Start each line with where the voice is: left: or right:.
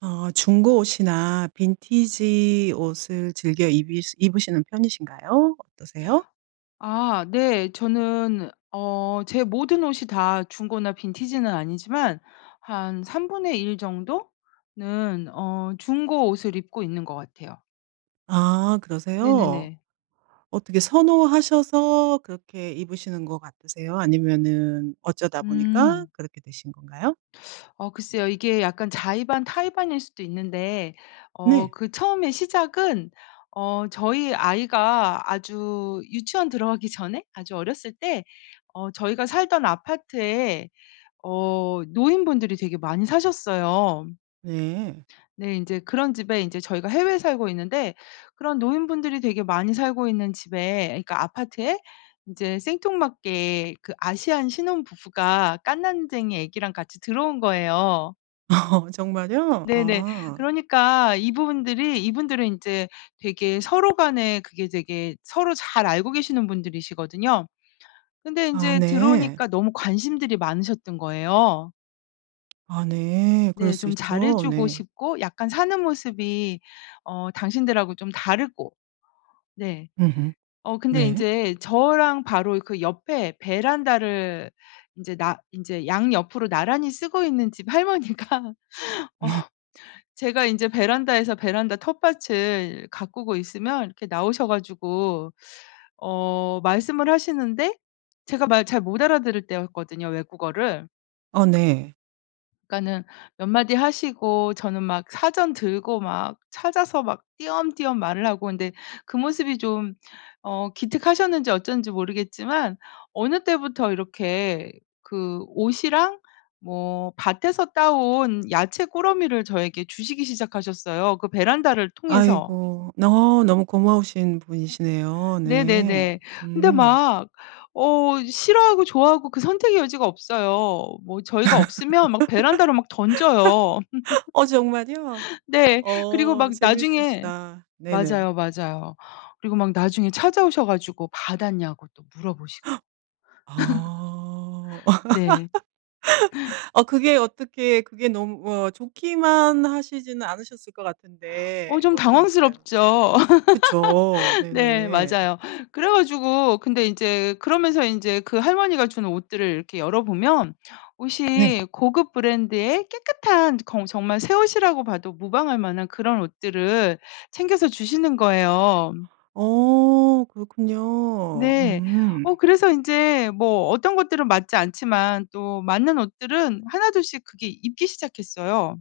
right: 어. 중고 옷이나 빈티지 옷을 즐겨 이비 입으시는 편이신가요? 어떠세요?
left: 아 네. 저는 어 제 모든 옷이 다 중고나 빈티지는 아니지만 한 3 분의 1 정도 는 어 중고 옷을 입고 있는 것 같아요.
right: 아 그러세요?
left: 네네네.
right: 어떻게 선호하셔서 그렇게 입으시는 것 같으세요? 아니면은 어쩌다 보니까
left: 음.
right: 그렇게 되신 건가요?
left: 어 글쎄요. 이게 약간 자의 반 타의 반일 수도 있는데 어
right: 네.
left: 그 처음에 시작은 어 저희 아이가 아주 유치원 들어가기 전에 아주 어렸을 때 어 저희가 살던 아파트에 어 노인분들이 되게 많이 사셨어요.
right: 네.
left: 네 인제 그런 집에 인제 저희가 해외에 살고 있는데 그런 노인분들이 되게 많이 살고 있는 집에 그러니까 아파트에 인제 생뚱맞게 그 아시안 신혼부부가 갓난쟁이 아기랑 같이 들어온 거예요.
right: 어허 정말요?
left: 네네
right: 아.
left: 그러니까 이분들이 이분들은 인제 되게 서로 간에 그게 되게 서로 잘 알고 계시는 분들이시거든요. 근데
right: 아
left: 인제
right: 네.
left: 들어오니까 너무 관심들이 많으셨던 거예요.
right: 아 네. 그럴
left: 네
right: 수
left: 좀 잘 해
right: 있죠.
left: 주고
right: 네.
left: 싶고 약간 사는 모습이 어 당신들하고 좀 다르고. 네
right: 으흠.
left: 어 근데
right: 네.
left: 인제 저랑 바로 그 옆에 베란다를 인제 나 인제 양옆으로 나란히 쓰고 있는 집 할머니가 어 제가 인제 베란다에서 베란다 텃밭을 가꾸고 있으면 이렇게 나오셔 가지고 어 말씀을 하시는데 제가 말 잘 못 알아들을 때였거든요 외국어를.
right: 어 네.
left: 그러니까는 몇 마디 하시고 저는 막 사전 들고 막 찾아서 막 띄엄띄엄 말을 하고 있는데 그 모습이 좀 어 기특하셨는지 어쩐지 모르겠지만 어느 때부터 이렇게 그 옷이랑 뭐 밭에서 따온 야채 꾸러미를 저에게 주시기 시작하셨어요 그 베란다를 통해서.
right: 아이고. 너 너무 고마우신 분이시네요. 네.
left: 네네네. 근데
right: 음.
left: 막 어 싫어하고 좋아하고 그 선택의 여지가 없어요. 뭐 저희가 없으면 막 베란다로 막 던져요.
right: 어 정말이요?
left: 네. 그리고
right: 어.
left: 막 나중에
right: 재밌으시다. 네네
left: 맞아요, 맞아요. 그리고 막 나중에 찾아오셔 가지고 받았냐고 또 물어보시고.
right: 아.
left: 네.
right: 어 그게 어떻게 그게 너무 뭐 좋기만 하시지는 않으셨을 거
left: 어
right: 같은데
left: 좀
right: 어떠셨어요?
left: 당황스럽죠.
right: 그쵸
left: 네
right: 네네.
left: 맞아요. 그래가지고 근데 인제 그러면서 인제 그 할머니가 준 옷들을 이렇게 열어보면
right: 네.
left: 옷이 고급 브랜드의 깨끗한 저 겅 저 정말 새 옷이라고 봐도 무방할 만한 그런 옷들을 챙겨서 주시는 거예요.
right: 어 그렇군요.
left: 네. 어
right: 음.
left: 그래서 인제 뭐 어떤 것들은 맞지 않지만 또 맞는 옷들은 1 2 씩 그게 입기 시작했어요.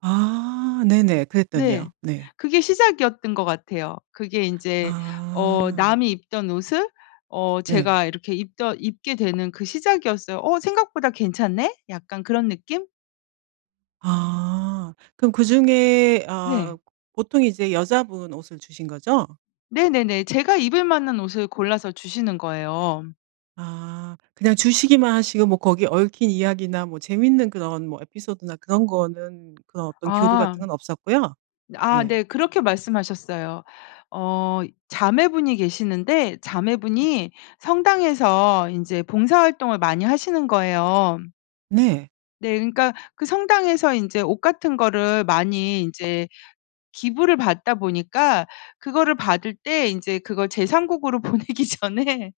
right: 아 네네
left: 네.
right: 그랬더니요. 네.
left: 그게 시작이었던 것 같아요. 그게 인제 어
right: 아.
left: 남이 입던 옷을 어
right: 네.
left: 제가 이렇게 입던 입게 되는 그 시작이었어요. "어 생각보다 괜찮네." 약간 그런 느낌?
right: 아. 그럼 그중에
left: 네.
right: 아 보통 이제 여자분 옷을 주신 거죠?
left: 네네네. 제가 입을 만한 옷을 골라서 주시는 거예요.
right: 아 그냥 주시기만 하시고 뭐 거기에 얽힌 이야기나 뭐 재밌는 그런 뭐 에피소드나 그런 거는 그런 어떤 교류
left: 아.
right: 같은 건 없었고요.
left: 아
right: 네.
left: 네. 그렇게 말씀하셨어요. 어 자매분이 계시는데 자매분이 성당에서 인제 봉사활동을 많이 하시는 거예요.
right: 네.
left: 네. 그러니까 그 성당에서 인제 옷 같은 거를 많이 인제 기부를 받다 보니까 그거를 받을 때 인제 그걸 제 3 국으로 보내기 전에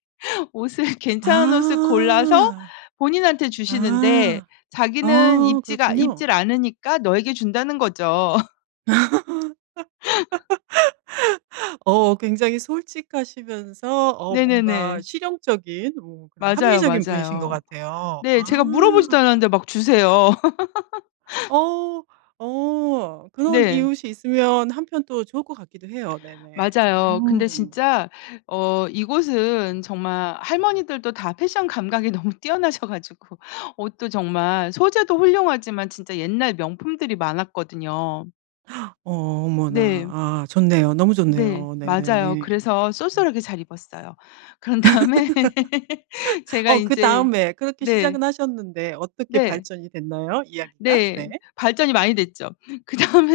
left: 옷을 괜찮은 옷을 골라서
right: 아.
left: 본인한테 주시는데
right: 아.
left: 자기는
right: 아
left: "입지가
right: 그렇군요.
left: 입지를 않으니까 너에게 준다."는 거죠.
right: 어 굉장히 솔직하시면서 어 뭔가
left: 네네네.
right: 실용적인 뭔가
left: 맞아요.
right: 합리적인 분이신 것
left: 맞아요.
right: 같아요.
left: 네.
right: 아.
left: 제가 물어보지도 않았는데 막 주세요.
right: 어. 어 그런
left: 네.
right: 이웃이 있으면 한편 또 좋을 것 같기도 해요. 네네.
left: 맞아요. 근데
right: 음.
left: 진짜 어 이곳은 정말 할머니들도 다 패션 감각이 너무 뛰어나셔 가지고 옷도 정말 소재도 훌륭하지만 진짜 옛날 명품들이 많았거든요.
right: 어머나
left: 네.
right: 아 좋네요. 너무
left: 네.
right: 좋네요.
left: 맞아요.
right: 네네.
left: 그래서
right: 음.
left: 쏠쏠하게 잘 입었어요. 그런 다음에 제가
right: 어
left: 인제
right: 그다음에 그렇게
left: 네.
right: 시작은 하셨는데 어떻게
left: 네.
right: 발전이 됐나요? 이야기가
left: 네.
right: 네.
left: 발전이 많이 됐죠.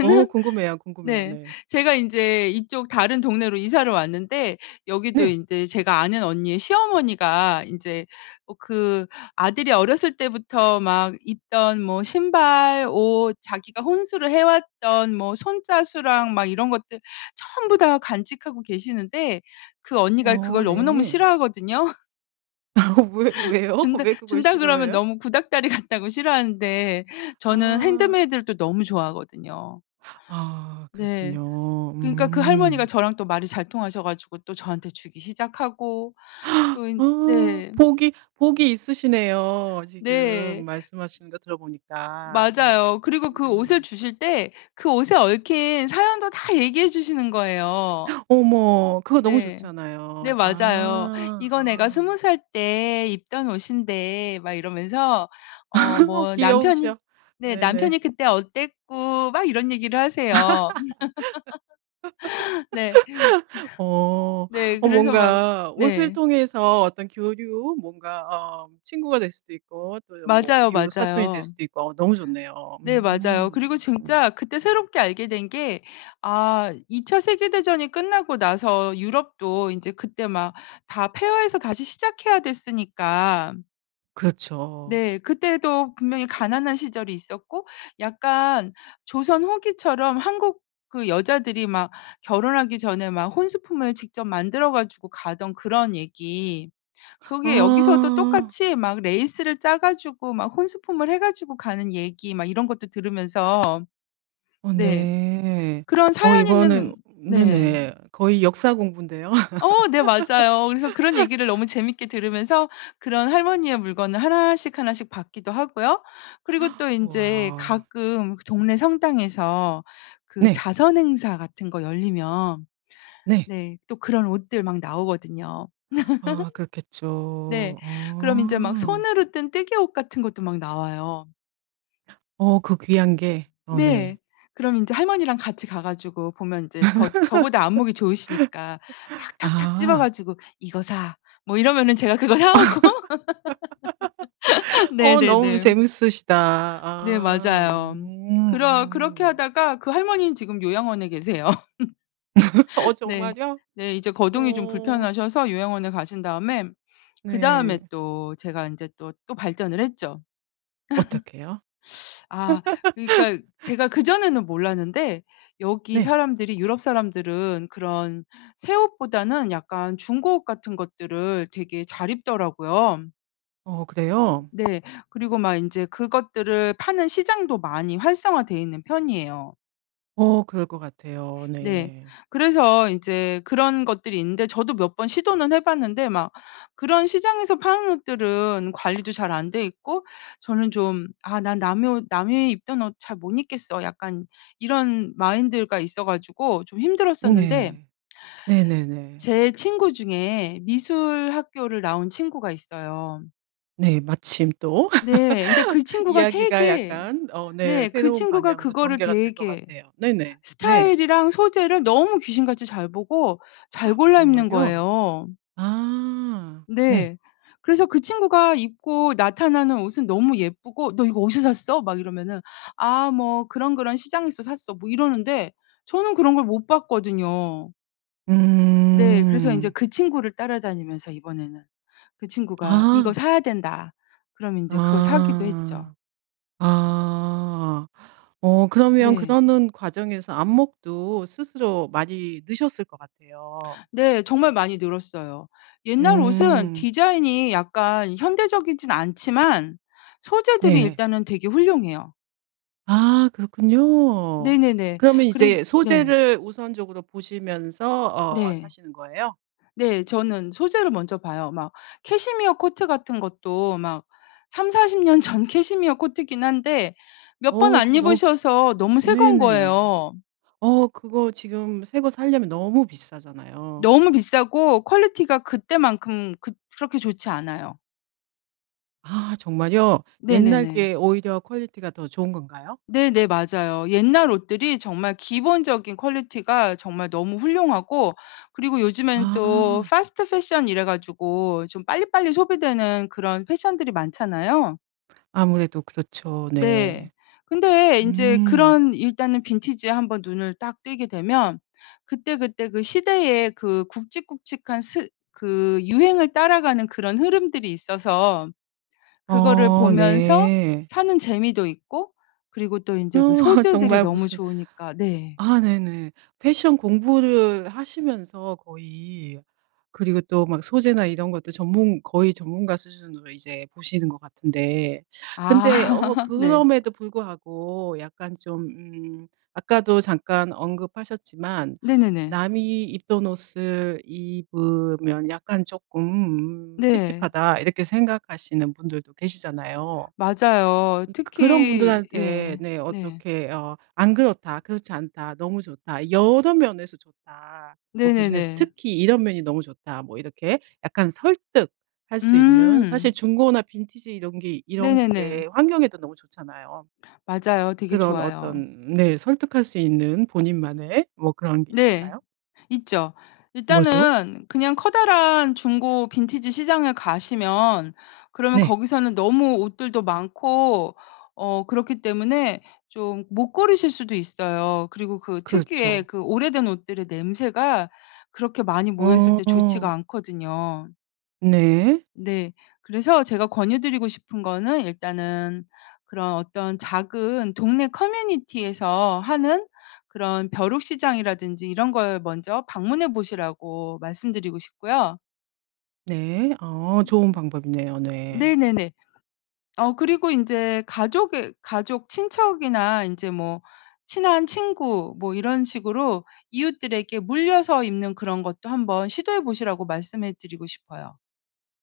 right: 어 궁금해요. 궁금해요.
left: 네.
right: 네.
left: 제가 인제 이쪽 다른 동네로 이사를 왔는데 여기도
right: 네.
left: 인제 제가 아는 언니의 시어머니가 인제 어 그 아들이 어렸을 때부터 막 입던 뭐 신발. 옷 자기가 혼수를 해.왔던 뭐 손 자수랑 막 이런 것들 전부 다 간직하고 계시는데 그 언니가
right: 어
left: 그걸 너무너무
right: 네.
left: 싫어하거든요.
right: 어 왜 왜요?
left: 준다
right: 왜 그걸
left: 준다 그러면
right: 싫어해요?
left: 너무 구닥다리 같다고 싫어하는데 저는
right: 아.
left: 핸드메이드를 또 너무 좋아하거든요.
right: 아
left: 네.
right: 그렇군요.
left: 그니까 그 할머니가
right: 음.
left: 저랑 또 말이 잘 통하셔 가지고 또 저한테 주기 시작하고 또 인
right: 어
left: 네.
right: 복이 복이 있으시네요. 지금
left: 네.
right: 말씀하시는 거 들어보니까
left: 맞아요. 그리고 그 옷을
right: 음.
left: 주실 때 그 옷에 얽힌 사연도 다 얘기해 주시는 거예요.
right: 어머 그거 너무
left: 네. 네
right: 좋잖아요.
left: 맞아요.
right: 아
left: "이거 내가
right: 아.
left: 20 살 때 입던 옷인데." 막 이러면서 어
right: 어
left: 뭐 "남편이."
right: 귀여우셔.
left: 네.
right: 네네.
left: "남편이 그때 어땠고." 막 이런 얘기를 하세요. 네. 그래서
right: 어.
left: 네.
right: 어
left: 그래서 막
right: 뭔가 옷을
left: 네.
right: 통해서 어떤 교류 뭔가 어 친구가 될 수도 있고 또는 뭐
left: 맞아요.
right: 이웃사촌이 될
left: 맞아요.
right: 수도 있고 너무 좋네요.
left: 네 맞아요.
right: 음.
left: 그리고
right: 음.
left: 진짜 그때 새롭게 알게 된 게 아 2 차 세계대전이 끝나고 나서 유럽도 인제 그때 막 다 폐허에서 다시 시작해야 됐으니까
right: 그렇죠.
left: 네. 그때도 분명히 가난한 시절이 있었고 약간 조선 후기처럼 한국 그 여자들이 막 결혼하기 전에 막 혼수품을 직접 만들어 가지고 가던 그런 얘기 그게 여기서도
right: 아.
left: 똑같이 막 레이스를 짜 가지고 막 혼수품을 해 가지고 가는 얘기 막 이런 것도 들으면서
right: 어
left: 네
right: 네.
left: 그런
right: 어
left: 사연 있는
right: 이거는
left: 네.
right: 네네. 거의 역사 공부인데요.
left: 어 네 맞아요. 그래서 그런 얘기를 너무 재밌게 들으면서 그런 할머니의 물건을 1 씩 1 씩 받기도 하고요. 그리고 또 인제
right: 와우.
left: 가끔 그 동네 성당에서 그
right: 네.
left: 자선 행사 같은 거 열리면
right: 네.
left: 네 또 그런 옷들 막 나오거든요.
right: 아
left: 네.
right: 그렇겠죠.
left: 그럼 인제 막
right: 어.
left: 손으로 뜬 뜨게 옷 같은 것도 막 나와요.
right: 어 그 귀한 게. 어 네.
left: 네. 그럼 인제 할머니랑 같이 가 가지고 보면 인제 더 저보다 안목이 좋으시니까 탁탁탁 집어
right: 아.
left: 가지고 "이거 사." 뭐 이러면은 제가 그거 사 오고
right: 어 너무
left: 네네네.
right: 재밌으시다.
left: 네.
right: 아
left: 맞아요.
right: 음.
left: 그러 그렇게
right: 음.
left: 하다가 그 할머니는 지금 요양원에 계세요.
right: 어
left: 네.
right: 정말이요?
left: 네. 이제 거동이 좀
right: 어.
left: 불편하셔서 요양원에 가신 다음에 그다음에
right: 네.
left: 또 제가 인제 또, 또 발전을 했죠.
right: 어떻게요?
left: 아 그러니까 제가 그전에는 몰랐는데 여기
right: 네.
left: 사람들이 유럽 사람들은 그런 새 옷보다는 약간 중고 옷 같은 것들을 되게 잘 입더라고요.
right: 어 그래요?
left: 네. 그리고 막 인제 그것들을 파는 시장도 많이 활성화돼 있는 편이에요.
right: 어 그럴 것 같아요.
left: 네.
right: 네.
left: 그래서 이제 그런 것들이 있는데 저도 몇 번 시도는 해 봤는데 막 그런 시장에서 파는 옷들은 관리도 잘 안 되어 있고 저는 좀 '아 난 남의 옷 남이 입던 옷 잘 못 입겠어.' 약간 이런 마인드가 있어 가지고 좀
right: 음
left: 힘들었었는데
right: 예. 네네네.
left: 제 친구 중에 미술 학교를 나온 친구가 있어요.
right: 네 마침 또
left: 네. 근데 그 친구가
right: 이야기가
left: 되게
right: 약간 어 네
left: 네 그
right: 새로운
left: 친구가
right: 방향으로
left: 그거를
right: 전개가 될 것
left: 되게
right: 같아요. 네네. 네.
left: 스타일이랑 소재를 너무 귀신같이 잘 보고 잘 골라 입는
right: 정말요?
left: 거예요.
right: 아. 네.
left: 네. 그래서 그 친구가 입고 나타나는 옷은 너무 예쁘고 "너 이거 어디서 샀어?" 막 이러면은 "아 뭐 그런, 그런 시장에서 샀어." 뭐 이러는데 저는 그런 걸 못 봤거든요. 네. 그래서 인제
right: 음.
left: 그 친구를 따라다니면서 이번에는 그 친구가 "이거
right: 아.
left: 사야 된다." 그러면 인제 그거 사기도
right: 아.
left: 했죠.
right: 아. 어 그러면
left: 네.
right: 그러는 과정에서 안목도 스스로 많이 느셨을 것 같아요.
left: 네. 정말 많이 늘었어요. 옛날 옷은
right: 음.
left: 디자인이 약간 현대적이지는 않지만 소재들이
right: 네.
left: 일단은 되게 훌륭해요.
right: 아. 그렇군요.
left: 네네네.
right: 그러면
left: 그래
right: 이제
left: 네.
right: 소재를 우선적으로 보시면서 어
left: 네.
right: 사시는 거예요?
left: 네. 저는 소재를 먼저 봐요 막. 캐시미어 코트 같은 것도 막 30-40 년 전 캐시미어 코트이긴 한데 몇 번
right: 어.
left: 안
right: 그거 너무
left: 입으셔서 너무
right: 으
left: 새 거인
right: 네네.
left: 거예요.
right: 어 그거 지금 새 거 사려면 너무 비싸잖아요.
left: 너무 비싸고 퀄리티가 그때만큼 그 그렇게 좋지 않아요.
right: 아. 정말요? 옛날
left: 네네네.
right: 게 오히려 퀄리티가 더 좋은 건가요?
left: 네네 맞아요. 옛날 옷들이 정말 기본적인 퀄리티가 정말 너무 훌륭하고 그리고 요즘에는 또
right: 아.
left: 패스트 패션 이래 가지고 좀 빨리빨리 소비되는 그런 패션들이 많잖아요.
right: 아무래도 그렇죠.
left: 네.
right: 네.
left: 근데 인제
right: 음.
left: 그런 일단은 빈티지에 한번 눈을 딱 뜨게 되면 그때그때 그 시대의 그 굵직굵직한 스 그 유행을 따라가는 그런 흐름들이 있어서 그거를
right: 어.
left: 보면서
right: 네.
left: 사는 재미도 있고 그리고 또
right: 어.
left: 인제 소재들이
right: 정말
left: 너무
right: 무슨
left: 좋으니까 네.
right: 아 네네. 패션 공부를 하시면서 거의 그리고 또 막 소재나 이런 것도 전문 거의 전문가 수준으로 이제 보시는 것 같은데. 근데 어
left: 아. 네.
right: 그럼에도 불구하고 약간 좀 음 아까도 잠깐 언급하셨지만
left: 네네네.
right: 남이 입던 옷을 입으면 약간 쪼끔 음
left: 네.
right: '찝찝하다.' 이렇게 생각하시는 분들도 계시잖아요. 음
left: 맞아요.
right: 그 그런
left: 특히
right: 분들한테
left: 예.
right: 네
left: 네.
right: 어떻게 어 "안 그렇다. 그렇지 않다. 너무 좋다. 여러 면에서 좋다. 뭐 그중에서
left: 네네네.
right: 특히 이런 면이 너무 좋다." 뭐 이렇게 약간 설득할 수 있는
left: 음.
right: 사실 중고나 빈티지 이런 게 이런
left: 네네네.
right: 게 환경에도 너무 좋잖아요.
left: 맞아요. 되게
right: 그런
left: 좋아요.
right: 어떤 네 설득할 수 있는 본인만의 뭐 그런 게
left: 네.
right: 있을까요?
left: 있죠.
right: 뭐죠?
left: 일단은 그냥 커다란 중고 빈티지 시장에 가시면 그러면
right: 네.
left: 거기서는 너무 옷들도 많고 어 그렇기 때문에 좀 못 고르실 수도 있어요. 그리고 그 특유의
right: 그렇죠.
left: 그 오래된 옷들의 냄새가 그렇게 많이 모여 있을
right: 어.
left: 때 좋지가
right: 어.
left: 않거든요.
right: 네.
left: 네. 그래서 제가 권유드리고 싶은 거는 일단은 그런 어떤 작은 동네 커뮤니티에서 하는 그런 벼룩시장이라든지 이런 걸 먼저 방문해 보시라고 말씀드리고 싶고요.
right: 네. 어 좋은 방법이네요. 네.
left: 네네네. 어 그리고 인제 가족의 가족 친척이나 인제 뭐 친한 친구 뭐 이런 식으로 이웃들에게 물려서 입는 그런 것도 한번 시도해 보시라고 말씀해 드리고 싶어요.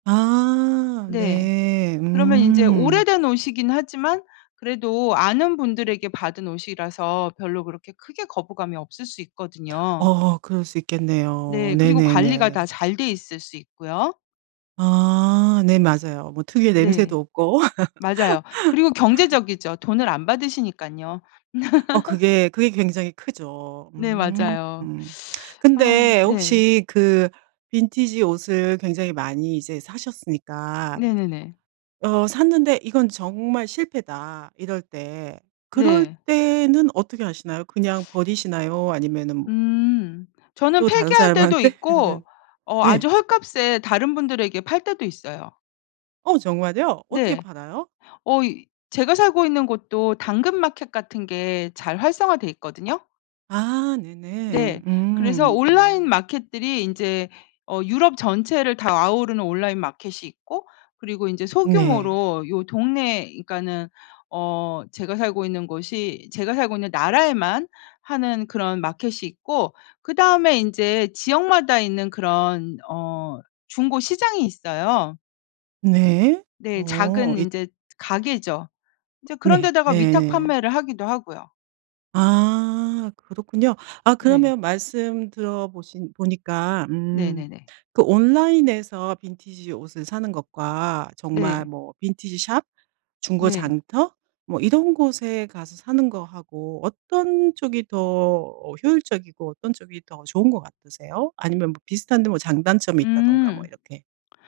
right: 아.
left: 네.
right: 네.
left: 그러면 인제
right: 음.
left: 오래된 옷이긴 하지만 그래도 아는 분들에게 받은 옷이라서 별로 그렇게 크게 거부감이 없을 수 있거든요.
right: 어어. 그럴 수 있겠네요.
left: 네. 그리고 관리가 다
right: 네네네.
left: 잘 돼 있을 수 있고요.
right: 아. 네 맞아요. 뭐 특유의
left: 네.
right: 냄새도 없고.
left: 맞아요. 그리고 경제적이죠. 돈을 안 받으시니깐요.
right: 어 그게 그게 굉장히 크죠.
left: 네
right: 음.
left: 맞아요. 아
right: 근데
left: 네.
right: 혹시 그 빈티지 옷을 굉장히 많이 이제 사셨으니까
left: 네네네.
right: 어 샀는데 '이건 정말 실패다.' 이럴 때 그럴
left: 네.
right: 때는 어떻게 하시나요? 그냥 버리시나요 아니면은 뭐
left: 음. 저는
right: 또 다른
left: 폐기할 때도 있고
right: 사람한테는
left: 어
right: 네.
left: 아주 헐값에 다른 분들에게 팔 때도 있어요.
right: 어 정말요? 어떻게
left: 네.
right: 팔아요?
left: 어 이 제가 살고 있는 곳도 당근마켓 같은 게 잘 활성화돼 있거든요.
right: 아.
left: 네.
right: 네네.
left: 그래서
right: 음
left: 온라인
right: 음.
left: 마켓들이 인제 어 유럽 전체를 다 아우르는 온라인 마켓이 있고 그리고 인제
right: 네.
left: 소규모로 요 동네 그러니까는 어 제가 살고 있는 곳이 제가 살고 있는 나라에만 하는 그런 마켓이 있고 그다음에 인제 지역마다 있는 그런 어 중고 시장이 있어요.
right: 네.
left: 네.
right: 어
left: 작은
right: 이
left: 인제 가게죠. 인제 그런
right: 네.
left: 데다가
right: 네.
left: 위탁판매를 하기도 하고요.
right: 아. 그렇군요. 아
left: 네.
right: 그러면 말씀 들어 보신 보니까 음
left: 네네네.
right: 그 온라인에서 빈티지 옷을 사는 것과 정말
left: 네.
right: 뭐 빈티지 숍, 중고
left: 네.
right: 장터 뭐 이런 곳에 가서 사는 거하고 어떤 쪽이 더 어 효율적이고 어떤 쪽이 더 좋은 것 같으세요? 아니면 뭐 비슷한데 뭐 장단점이 있다든가 뭐
left: 음.
right: 이렇게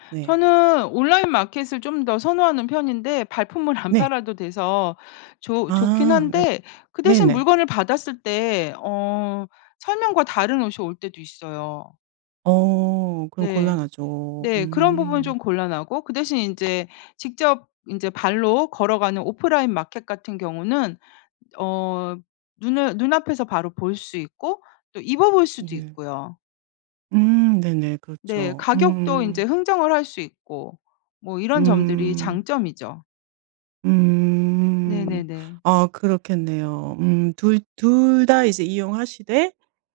right: 네.
left: 저는 온라인 마켓을 좀 더 선호하는 편인데 발품을 안
right: 네.
left: 팔아도 돼서 조 좋긴
right: 아. 네.
left: 한데 그 대신
right: 네네.
left: 물건을 받았을 때 어 설명과 다른 옷이 올 때도 있어요.
right: 어. 그럼
left: 네.
right: 곤란하죠.
left: 네 그런 부분은
right: 음.
left: 좀 곤란하고 그 대신 인제 직접 인제 발로 걸어가는 오프라인 마켓 같은 경우는 어 눈을 눈앞에서 바로 볼 수 있고 또 입어 볼 수도
right: 으네.
left: 있고요.
right: 음. 네네
left: 네.
right: 그렇죠.
left: 가격도 인제
right: 음.
left: 흥정을 할 수 있고 뭐 이런 점들이
right: 음.
left: 장점이죠.
right: 음.
left: 네네네.
right: 어 그렇겠네요. 음 2- 2 다 이제 이용하시되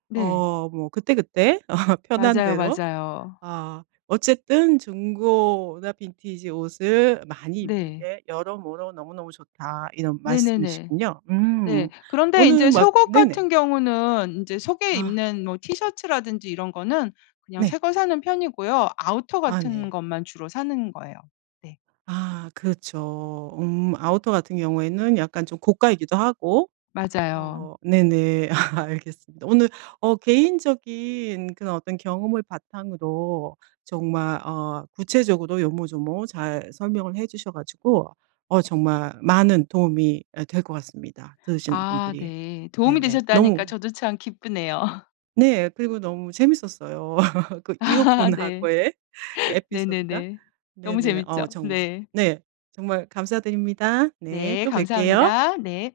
left: 네.
right: 어 뭐 그때그때 편한
left: 맞아요,
right: 대로
left: 맞아요.
right: 어 어쨌든 "중고나 빈티지 옷을 많이 입는
left: 네.
right: 게 여러모로 너무너무 좋다." 이런
left: 네네네.
right: 말씀이시군요.
left: 네.
right: 음.
left: 그런데
right: 어느
left: 인제
right: 막
left: 속옷
right: 네네.
left: 같은 경우는 인제 속에
right: 아.
left: 입는 뭐 티셔츠라든지 이런 거는 그냥
right: 네.
left: 새 걸 사는 편이고요. 아우터
right: 아
left: 같은
right: 네.
left: 것만 주로 사는 거예요. 네.
right: 아. 그렇죠. 음 아우터 같은 경우에는 약간 좀 고가이기도 하고
left: 맞아요.
right: 어 네네. 알겠습니다. 오늘 어 개인적인 그런 어떤 경험을 바탕으로 정말 어 구체적으로 요모조모 잘 설명을 해 주셔 가지고 어 정말 많은 도움이 예 될 것 같습니다, 들으시는
left: 아
right: 분들이.
left: 네. 도움이
right: 네네.
left: 되셨다니까
right: 너무
left: 저도 참 기쁘네요.
right: 네. 그리고 너무 재미있었어요. 그
left: 네.
right: 이웃분하고의 그 에피소드가.
left: 네네네. 너무
right: 네네.
left: 재미있죠?
right: 어 정말
left: 네.
right: 네. 정말 감사드립니다. 네.
left: 네.
right: 또 뵐게요.
left: 감사합니다. 네.